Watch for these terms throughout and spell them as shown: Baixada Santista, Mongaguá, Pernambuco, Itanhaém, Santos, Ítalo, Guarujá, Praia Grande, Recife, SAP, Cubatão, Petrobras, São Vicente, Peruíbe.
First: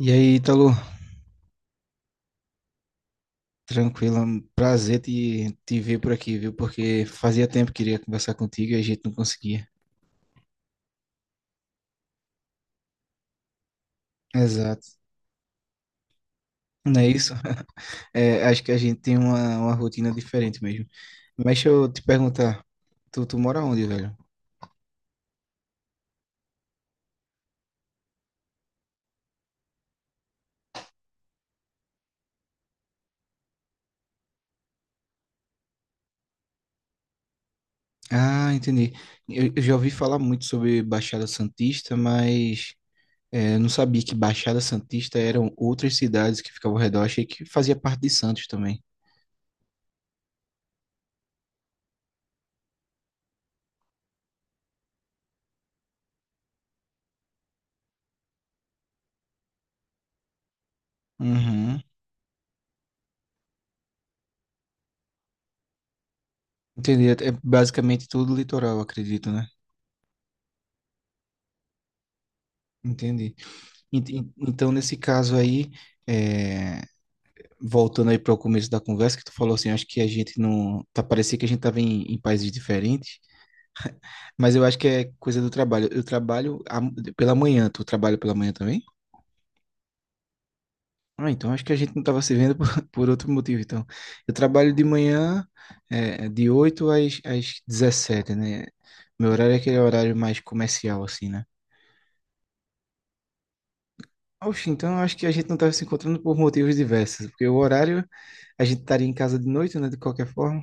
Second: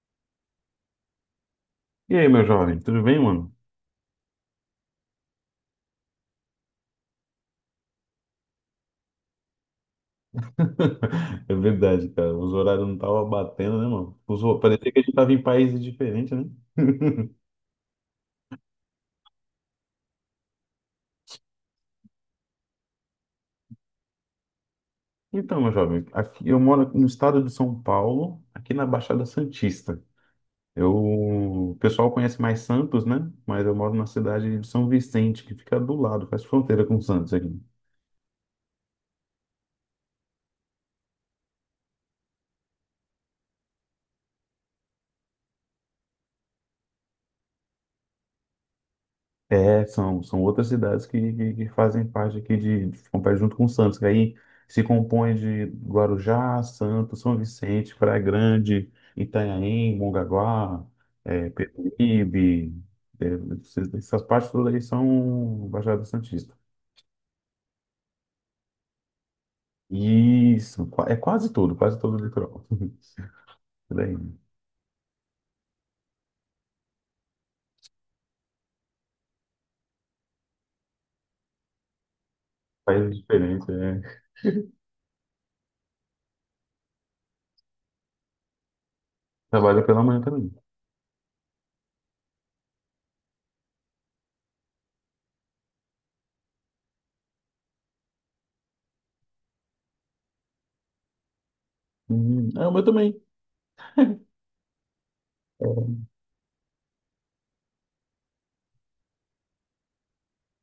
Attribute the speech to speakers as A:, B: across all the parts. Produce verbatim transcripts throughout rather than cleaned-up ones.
A: E aí, Ítalo,
B: E aí, meu jovem, tudo bem, mano?
A: tranquilo, é um prazer te, te ver por aqui, viu? Porque fazia tempo que queria conversar contigo e a gente não conseguia.
B: É verdade, cara. Os horários não estavam batendo, né, mano? Os... hor-
A: Exato.
B: Parecia que a gente tava em países diferentes, né?
A: Não é isso? É, acho que a gente tem uma, uma rotina diferente mesmo. Mas deixa eu te perguntar, tu, tu mora onde, velho?
B: Então, meu jovem, aqui eu moro no estado de São Paulo, aqui na Baixada Santista. Eu... O pessoal conhece mais Santos, né? Mas eu moro na cidade de São Vicente, que fica do lado, faz fronteira com Santos aqui.
A: Ah, entendi. Eu, eu já ouvi falar muito sobre Baixada Santista, mas é, não sabia que Baixada Santista eram outras cidades que ficavam ao redor. Achei que fazia parte de Santos também.
B: É, são, são outras cidades que, que, que fazem parte aqui de, ficam perto junto com Santos, que aí se compõe de Guarujá, Santos, São Vicente, Praia Grande, Itanhaém, Mongaguá, é,
A: Uhum.
B: Peruíbe, é, esses- essas partes todas aí são Baixada Santista.
A: Entendi. É basicamente tudo litoral, acredito, né?
B: Isso, qua- é quase tudo, quase todo o litoral.
A: Entendi.
B: Por
A: Ent-
B: aí.
A: ent- Então, nesse caso aí, é, voltando aí para o começo da conversa, que tu falou assim, acho que a gente não. Tá, parecia que a gente tava em, em países
B: Faz
A: diferentes,
B: diferença, é.
A: mas eu acho que é coisa do trabalho. Eu trabalho a- pela manhã, tu trabalha pela manhã também?
B: Trabalho pela manhã também.
A: Ah, então acho que a gente não tava se vendo por, por outro motivo, então. Eu trabalho de manhã, é, de oito às, às dezessete, né? Meu horário é aquele horário mais comercial, assim, né?
B: Uhum. É, o meu também.
A: Oxe, então eu acho que a gente não estava se
B: É.
A: encontrando por motivos diversos, porque o horário a gente estaria em casa de noite, né? De qualquer forma.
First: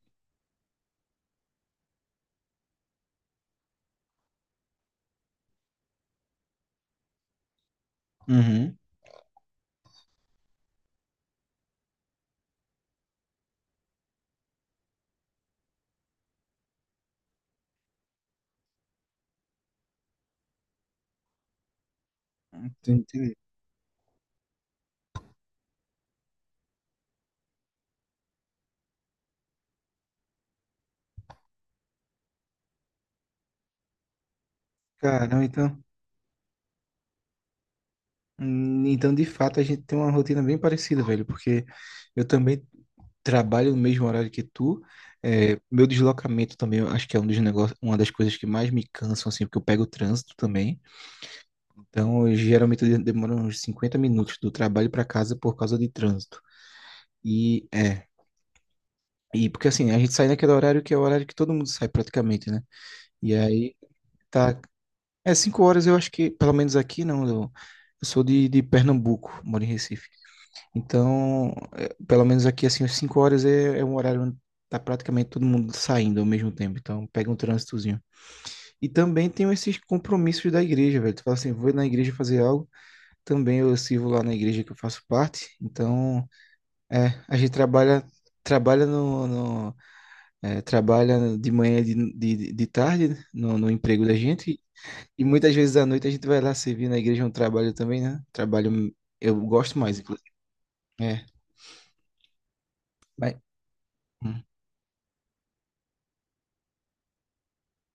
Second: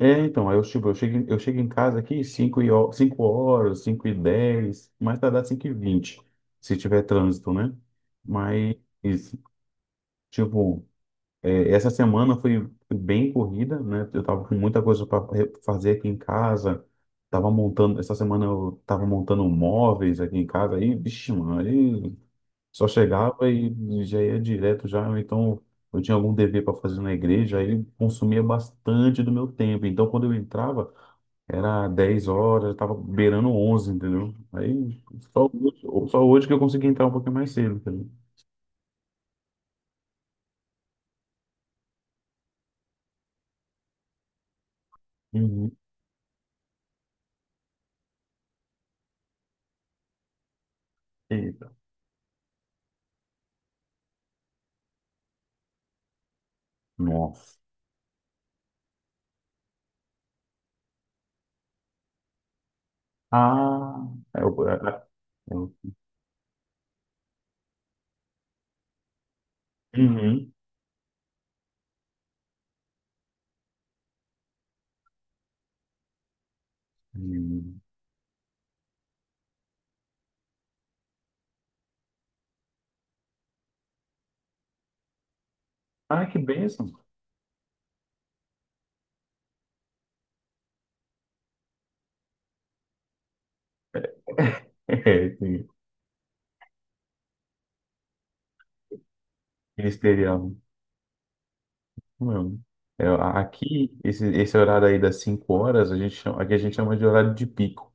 B: É, então, aí eu, tipo, eu chego, em- eu chego em casa aqui cinco e, ho- cinco horas, cinco e dez mais tardar cinco e vinte se tiver trânsito, né?
A: Uhum.
B: Mas, tipo, é, essa semana foi, foi bem corrida, né? Eu tava com muita coisa para fazer aqui em casa, tava montando, essa semana eu tava montando móveis aqui em casa, aí, vixe, mano, aí só
A: Entendi.
B: chegava e já ia direto já, ou então, eu tinha algum dever para fazer na igreja, aí consumia bastante do meu tempo. Então, quando eu entrava, era dez horas, tava beirando onze, entendeu? Aí
A: Caramba,
B: só,
A: então,
B: hoje- só hoje que eu consegui entrar um pouquinho mais cedo, entendeu?
A: hum, então de fato a gente tem uma rotina bem parecida, velho, porque eu também trabalho no mesmo horário que tu. É,
B: Uhum.
A: meu deslocamento também, eu acho que é um dos negócios, uma das coisas que mais me cansam, assim, porque eu pego o trânsito também.
B: Eita.
A: Então, eu geralmente eu demoro uns cinquenta minutos do trabalho para casa por causa de trânsito.
B: Nossa.
A: E E porque assim, a gente sai naquele horário que é o horário que todo mundo sai praticamente, né? E aí
B: Ah, é
A: tá.
B: o. é-
A: É
B: é
A: cinco horas, eu acho que, pelo menos aqui, não. Eu, eu sou de, de Pernambuco, moro em Recife.
B: Uhum.
A: Então, é, pelo menos aqui, assim, às cinco horas é, é um horário onde tá praticamente todo mundo saindo ao mesmo tempo. Então, pega um
B: Uhum.
A: trânsitozinho. E também tem esses compromissos da igreja, velho. Tu fala assim, vou na igreja fazer algo. Também eu sirvo lá na igreja que eu faço parte.
B: Ah,
A: Então,
B: que bênção.
A: é, a gente trabalha, trabalha no, no- É, trabalha de manhã e de, de, de tarde no, no emprego da gente e
B: É,
A: muitas
B: sim.
A: vezes à noite a gente vai lá servir na igreja é um trabalho também, né? Trabalho eu gosto mais, inclusive.
B: Ministerial.
A: É,
B: Não. É,
A: mas-
B: a- aqui, esse,
A: hum.
B: esse horário aí das cinco horas, a gente chama, aqui a gente chama de horário de pico.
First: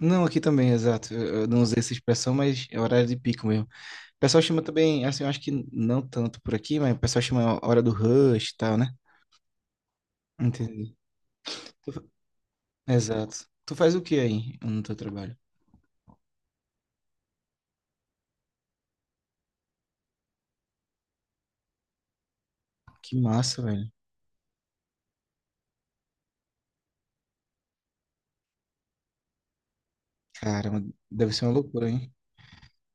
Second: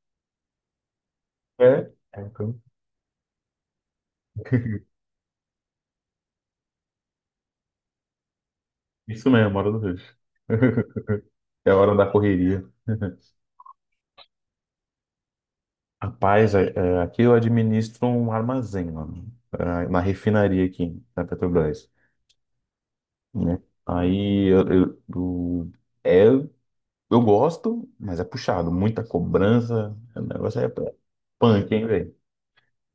A: Não, aqui também, exato. Eu eu não usei essa
B: É? É,
A: expressão,
B: então.
A: mas é horário de pico mesmo. O pessoal chama também, assim, eu acho que não tanto por aqui, mas o pessoal chama hora do rush e tal, né?
B: Isso mesmo, hora do rush.
A: Entendi.
B: É a
A: Tu
B: hora
A: fa-
B: da correria.
A: Exato. Tu faz o que aí no teu trabalho?
B: Rapaz, é- é, aqui eu administro um armazém, mano, é, uma refinaria aqui da Petrobras,
A: Que massa,
B: né?
A: velho.
B: Aí eu, eu, eu- é, eu gosto, mas é puxado, muita cobrança, o negócio é
A: Caramba, deve ser uma
B: punk, hein,
A: loucura, hein?
B: velho?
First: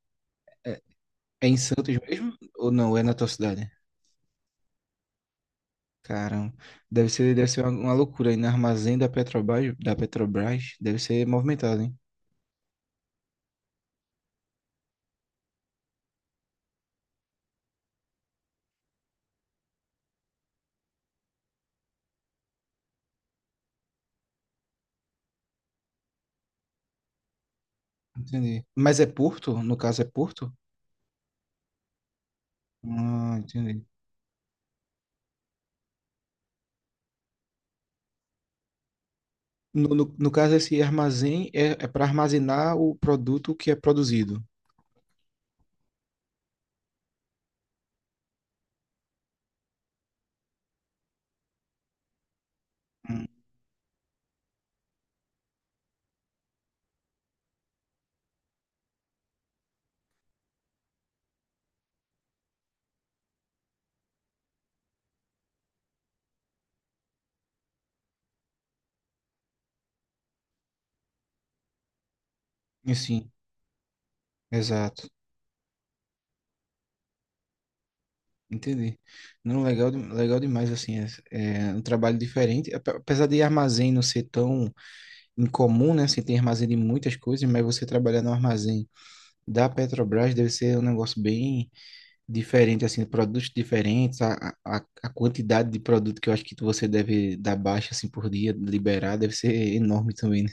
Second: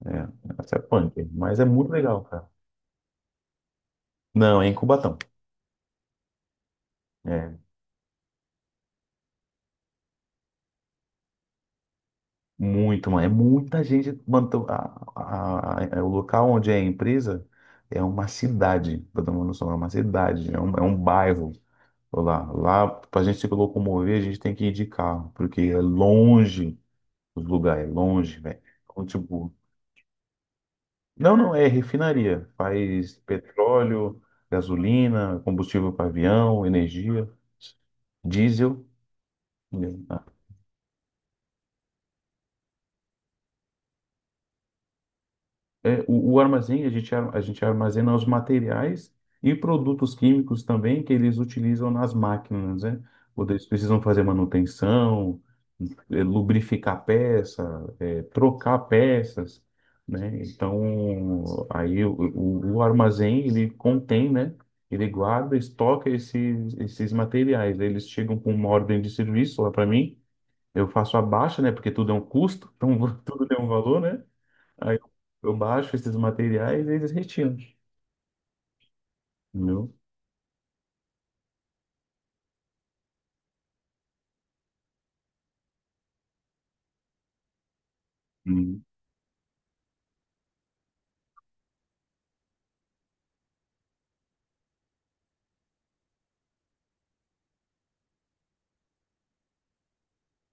B: É, o negócio é
A: É,
B: punk,
A: é em
B: mas é muito
A: Santos
B: legal,
A: mesmo?
B: cara.
A: Ou não? É na tua cidade?
B: Não, é em Cubatão.
A: Caramba, deve ser, deve
B: É
A: ser uma uma loucura aí no armazém da Petrobras, da Petrobras, deve ser movimentado, hein?
B: muito, mano, é muita gente, mano, tô- a- a- a- é o local onde é a empresa, é uma cidade, pra tomar noção, é uma cidade, é um, é um bairro. Lá, lá para a gente se locomover, a gente tem que ir de carro, porque é longe os lugares, é longe, velho.
A: Entendi. Mas é
B: Então, tipo,
A: Porto? No caso é Porto?
B: não, não, é refinaria. Faz
A: Ah, entendi.
B: petróleo, gasolina, combustível para avião, energia, diesel, né?
A: No, no, no caso, esse armazém é, é para armazenar o produto que é produzido.
B: É, o, o armazém, a gente, ar- a gente armazena os materiais e produtos químicos também que eles utilizam nas máquinas, né?
A: Hum,
B: Quando eles precisam fazer manutenção, é, lubrificar peça, é, trocar peças, né? Então, aí o, o, o armazém, ele contém, né? Ele guarda, estoca esses, esses materiais. Aí eles chegam com uma ordem de serviço lá para mim, eu faço a baixa, né? Porque tudo é um custo, então
A: e Sim,
B: tudo tem um valor, né? Aí
A: exato.
B: eu eu baixo esses materiais e eles retiram,
A: Entendi. Não, legal,
B: entendeu?
A: de- legal demais, assim, é, é um trabalho diferente. Ape- Apesar de armazém não ser tão incomum, né? Assim, tem armazém de muitas coisas, mas você trabalhar no
B: Uhum.
A: armazém da Petrobras deve ser um negócio bem diferente, assim, produtos diferentes, a, a, a quantidade de produto que eu acho que você deve dar baixa, assim, por dia, liberar, deve ser enorme também, né?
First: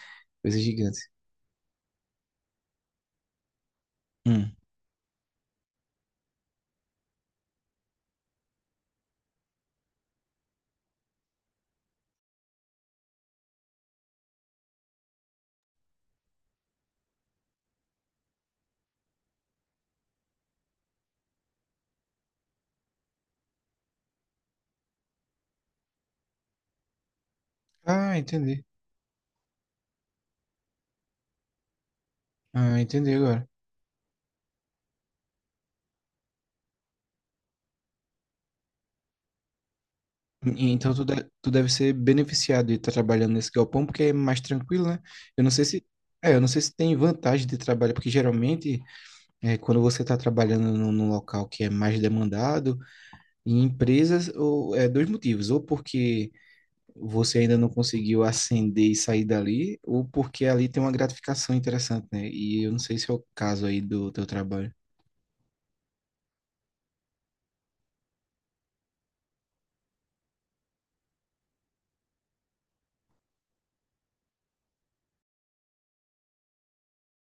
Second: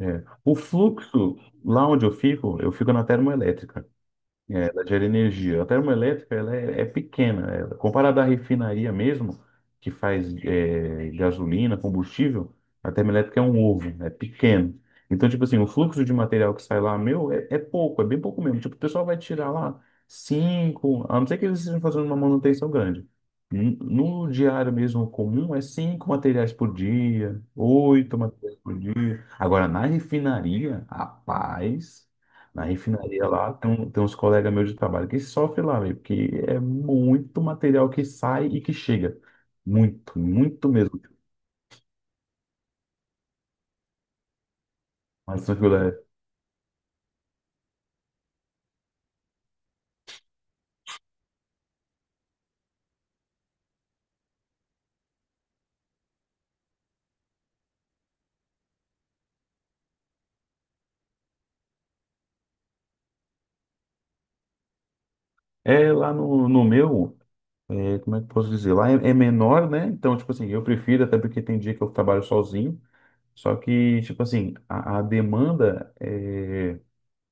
B: É. O
A: Coisa gigante.
B: fluxo, lá onde eu fico, eu fico na termoelétrica.
A: Hum.
B: É, ela gera energia. A termoelétrica ela é, é pequena. É, comparada à refinaria mesmo, que faz é, gasolina, combustível, a termoelétrica é um ovo, é pequeno. Então, tipo assim, o fluxo de material que sai lá, meu, é, é pouco, é bem pouco mesmo. Tipo, o pessoal vai tirar lá cinco, a não ser que eles estejam fazendo uma manutenção grande. N- No diário mesmo comum, é cinco materiais por dia,
A: Ah,
B: oito materiais
A: entendi.
B: por dia. Agora, na refinaria, rapaz. Na
A: Ah, entendi
B: refinaria
A: agora.
B: lá, tem, um- tem uns colegas meus de trabalho que sofrem lá, velho, porque é muito material que sai e que chega. Muito, muito
A: E- Então
B: mesmo.
A: tu, de- tu deve ser beneficiado de estar trabalhando nesse galpão, porque é mais tranquilo, né? Eu
B: Mas
A: não sei
B: tranquilo,
A: se.
B: é.
A: É, eu não sei se tem vantagem de trabalhar, porque geralmente, é, quando você está trabalhando num num local que é mais demandado, em empresas, ou, é dois motivos. Ou porque você ainda não conseguiu ascender e sair dali, ou porque ali tem uma gratificação interessante, né? E eu não sei se é o caso aí do teu trabalho.
B: É lá no, no meu, é, como é que eu posso dizer? Lá é, é menor, né? Então, tipo assim, eu prefiro, até porque tem dia que eu trabalho sozinho. Só que, tipo assim, a, a demanda é,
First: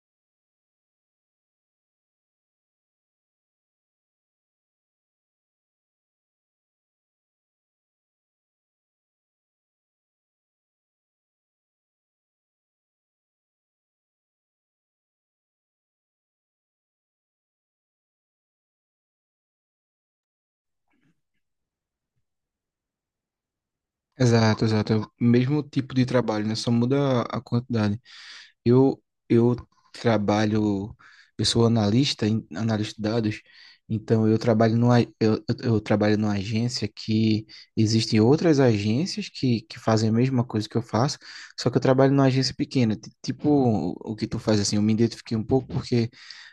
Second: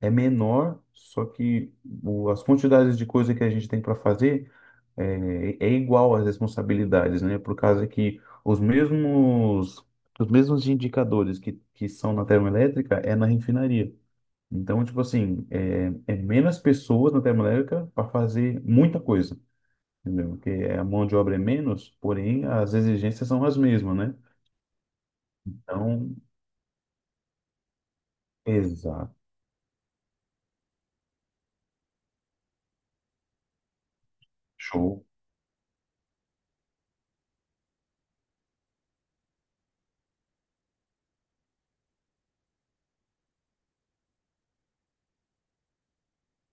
B: é menor, só que o- as quantidades de coisa que a gente tem para fazer é, é igual às responsabilidades, né? Por causa que os mesmos, os mesmos indicadores que, que são na termoelétrica é na refinaria. Então, tipo assim, é, é menos pessoas na termoelétrica para fazer muita coisa, entendeu? Porque a mão de obra é menos, porém as exigências são as mesmas, né?
A: Exato, exato. É o mesmo tipo de
B: Então,
A: trabalho, né? Só muda a quantidade. Eu,
B: exato.
A: eu trabalho, eu sou analista, em- analista de dados, então eu trabalho numa,
B: Show.
A: eu, eu eu trabalho numa agência que existem outras agências que, que fazem a mesma coisa que eu faço, só que eu trabalho numa agência pequena, ti- tipo o que tu faz assim, eu me identifiquei um pouco porque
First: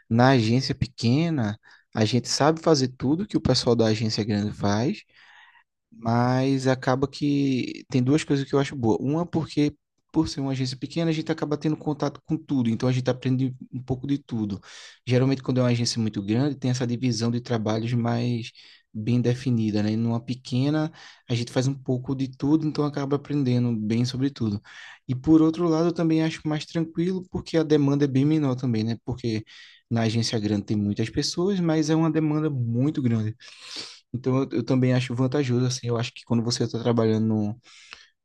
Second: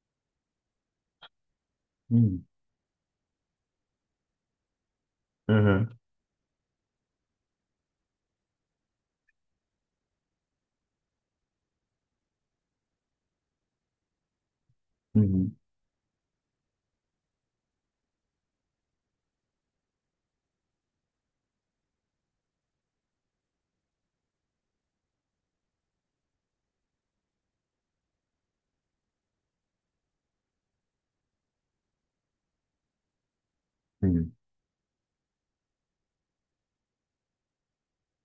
A: na agência pequena a gente
B: Hum.
A: sabe fazer tudo que o pessoal da agência grande faz,
B: Uhum.
A: mas acaba que tem duas coisas que eu acho boa. Uma, porque por ser uma agência pequena, a gente acaba tendo contato com tudo, então a gente aprende um pouco de tudo. Geralmente,
B: Uhum.
A: quando é uma agência muito grande, tem essa divisão de trabalhos mais bem definida, né? E Numa pequena, a gente faz um pouco de tudo, então acaba aprendendo bem sobre tudo. E por outro lado, eu também acho mais tranquilo, porque a demanda é bem menor também, né? Porque na agência grande tem muitas pessoas, mas é uma demanda muito grande.
B: Uhum.
A: Então, eu, eu também acho vantajoso, assim, eu acho que quando você está trabalhando, no,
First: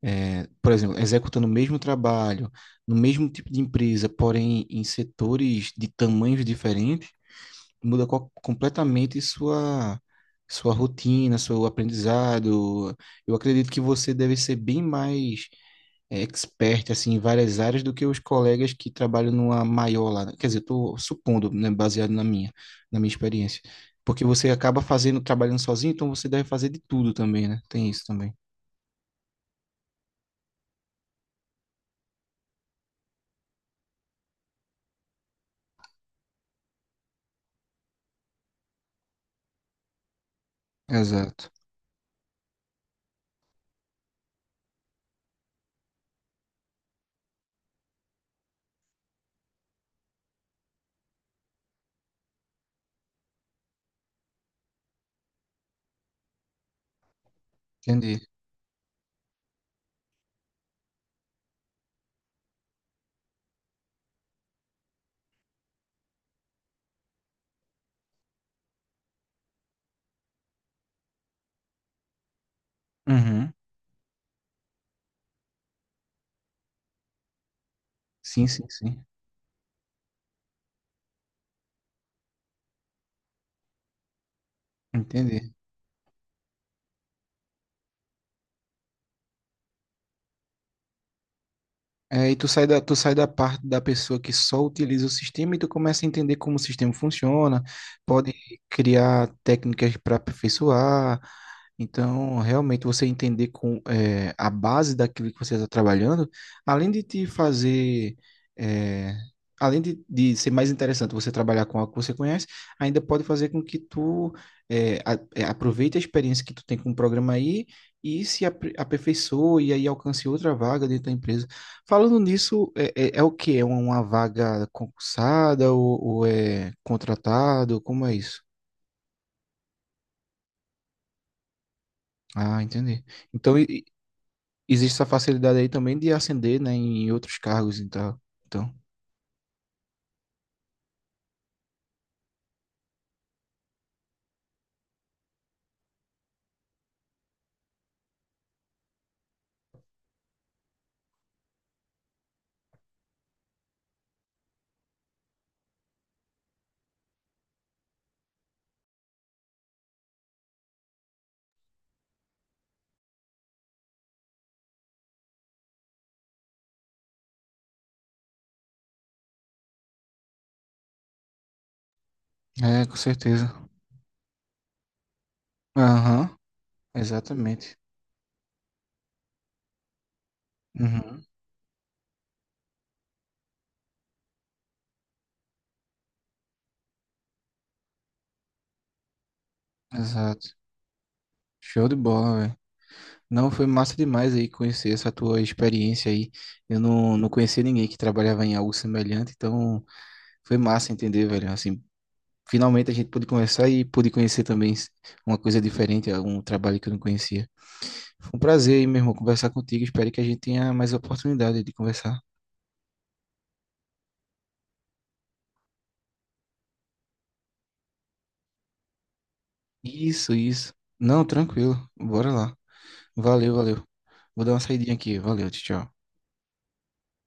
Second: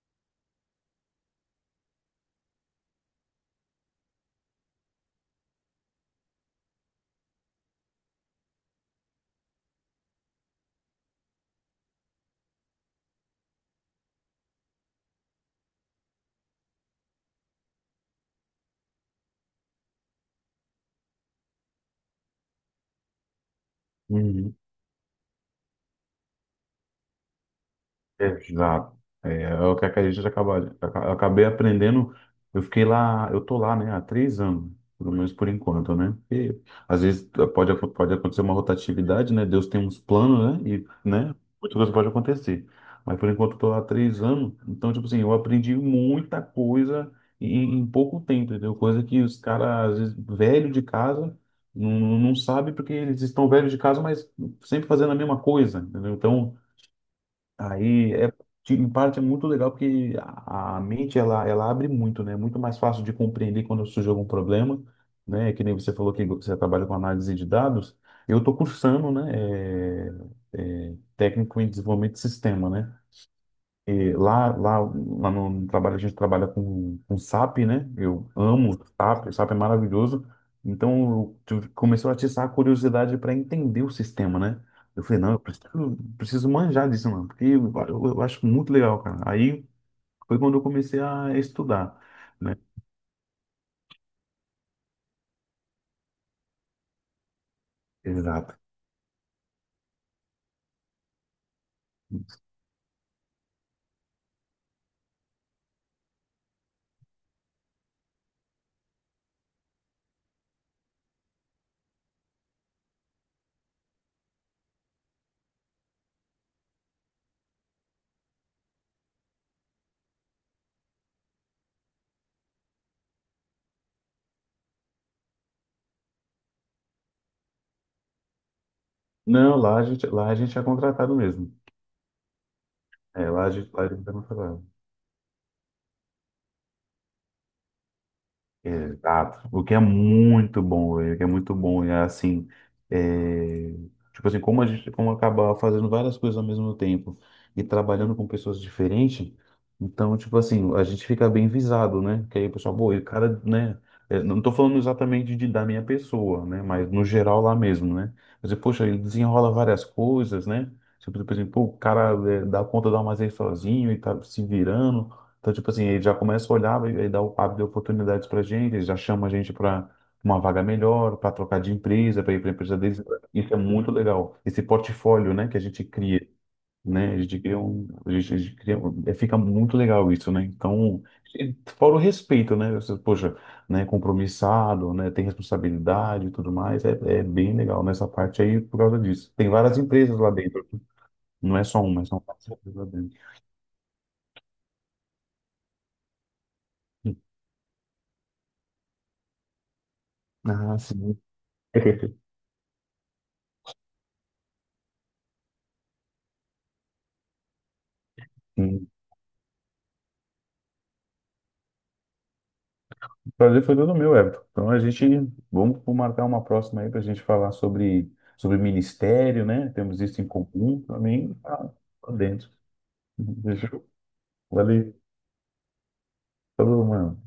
A: eh, por exemplo, executando o mesmo trabalho, no mesmo tipo de empresa, porém em setores de tamanhos diferentes, muda co- completamente sua, sua rotina, seu aprendizado. Eu acredito que você deve ser bem mais é, expert assim, em várias áreas do que os colegas que trabalham numa maior lá. né? Quer dizer, estou supondo, né, baseado na minha, na minha experiência. Porque você
B: Uhum.
A: acaba fazendo, trabalhando sozinho, então você deve fazer de tudo também, né? Tem isso também.
B: Exato. É, é o que a gente acaba, aca- acabei aprendendo. Eu fiquei lá, eu tô lá, né, há três anos, pelo menos por enquanto, né? Porque às vezes pode, acon- pode acontecer uma rotatividade, né? Deus tem uns planos, né? E, né,
A: Exato.
B: muita coisa pode acontecer. Mas por enquanto eu tô lá há três anos, então, tipo assim, eu aprendi muita coisa em, em pouco tempo, entendeu? Coisa que os caras, às vezes, velho de casa, não, não não sabe porque eles estão velhos de casa, mas sempre fazendo a mesma coisa, entendeu? Então. Aí
A: Entendi.
B: é, de- em parte é muito legal porque a, a mente ela, ela abre muito, né? É muito mais fácil de compreender quando surge algum problema, né? Que nem você falou que você trabalha com análise de dados. Eu estou cursando, né? é, é, técnico em desenvolvimento de sistema, né?
A: Uhum.
B: E lá, lá, lá no trabalho a gente trabalha com, com S A P, né? Eu
A: Sim, sim,
B: amo
A: sim.
B: S A P, S A P é maravilhoso. Então eu tive- começou a atiçar a curiosidade para entender o sistema, né? Eu falei, não, eu
A: Entendi.
B: preciso, preciso manjar disso, mano, porque eu, eu- eu acho muito legal, cara. Aí foi quando eu comecei a estudar,
A: É, e tu
B: né?
A: sai da, tu sai da parte da pessoa que só utiliza o sistema e tu começa a entender como o sistema funciona, pode
B: Exato.
A: criar técnicas para aperfeiçoar. Então, realmente, você entender com, eh, a base daquilo que você está trabalhando, além de te fazer, eh, além de, de ser mais interessante você trabalhar com algo que você conhece, ainda pode fazer com que tu, eh, a- eh, aproveite a experiência que tu tem com o programa aí e se apre- aperfeiçoe e aí alcance outra vaga dentro da empresa. Falando nisso, é, é- é o que? É uma vaga concursada ou, ou é contratado? Como é isso?
B: Não, lá a gente, lá a gente é contratado mesmo.
A: Ah, entendi.
B: É, lá a
A: Então, e-
B: gente,
A: e
B: lá a gente é contratado.
A: existe essa facilidade aí também de ascender, né, em outros cargos e tal. Então,
B: Exato. O que é muito bom, velho, o que é muito bom. É assim, é, tipo assim, como a gente como acaba fazendo várias coisas ao mesmo tempo e trabalhando com pessoas diferentes, então, tipo assim, a gente fica bem visado, né? Que aí o pessoal, pô, e o cara, né? é, Não tô falando exatamente de, da minha pessoa, né? Mas no geral lá mesmo, né? Você, poxa, ele desenrola várias coisas, né? Tipo, por exemplo, pô, o cara é, dá conta do armazém sozinho e tá se virando. Então, tipo assim, ele já começa a olhar e e dá o- abre oportunidades pra gente, ele já chama a gente para uma vaga melhor, para trocar de empresa, para ir para empresa
A: é, com
B: deles.
A: certeza.
B: Isso é muito legal. Esse portfólio, né, que a gente cria,
A: Aham,
B: né? A gente cria
A: exatamente.
B: um, a gente, a gente cria um- é, fica muito legal isso, né? Então,
A: Uhum,
B: e fora o respeito, né? Você, poxa, né, compromissado, né, tem responsabilidade e tudo mais, é, é bem legal nessa parte aí por causa disso. Tem várias empresas lá
A: exato.
B: dentro, não é só
A: Show de
B: uma, são
A: bola,
B: várias
A: velho.
B: empresas lá dentro.
A: Não, foi massa demais aí conhecer essa tua experiência aí. Eu não, não conhecia ninguém que trabalhava em algo semelhante, então foi
B: Ah,
A: massa
B: sim.
A: entender, velho, assim, Finalmente a gente pôde conversar e pude conhecer também uma coisa diferente, algum trabalho que eu não conhecia. Foi um prazer, aí, meu irmão, conversar contigo. Espero que a gente tenha mais oportunidade de conversar.
B: Prazer foi todo meu, Everton. Então a gente vamos marcar uma próxima aí para a gente falar sobre, sobre ministério, né? Temos isso em
A: Isso, isso.
B: comum
A: Não,
B: também. Tá,
A: tranquilo.
B: tá
A: Bora
B: dentro.
A: lá. Valeu,
B: Deixa
A: valeu.
B: eu-
A: Vou dar uma saidinha
B: Valeu.
A: aqui. Valeu, tchau. tchau.
B: Falou, mano.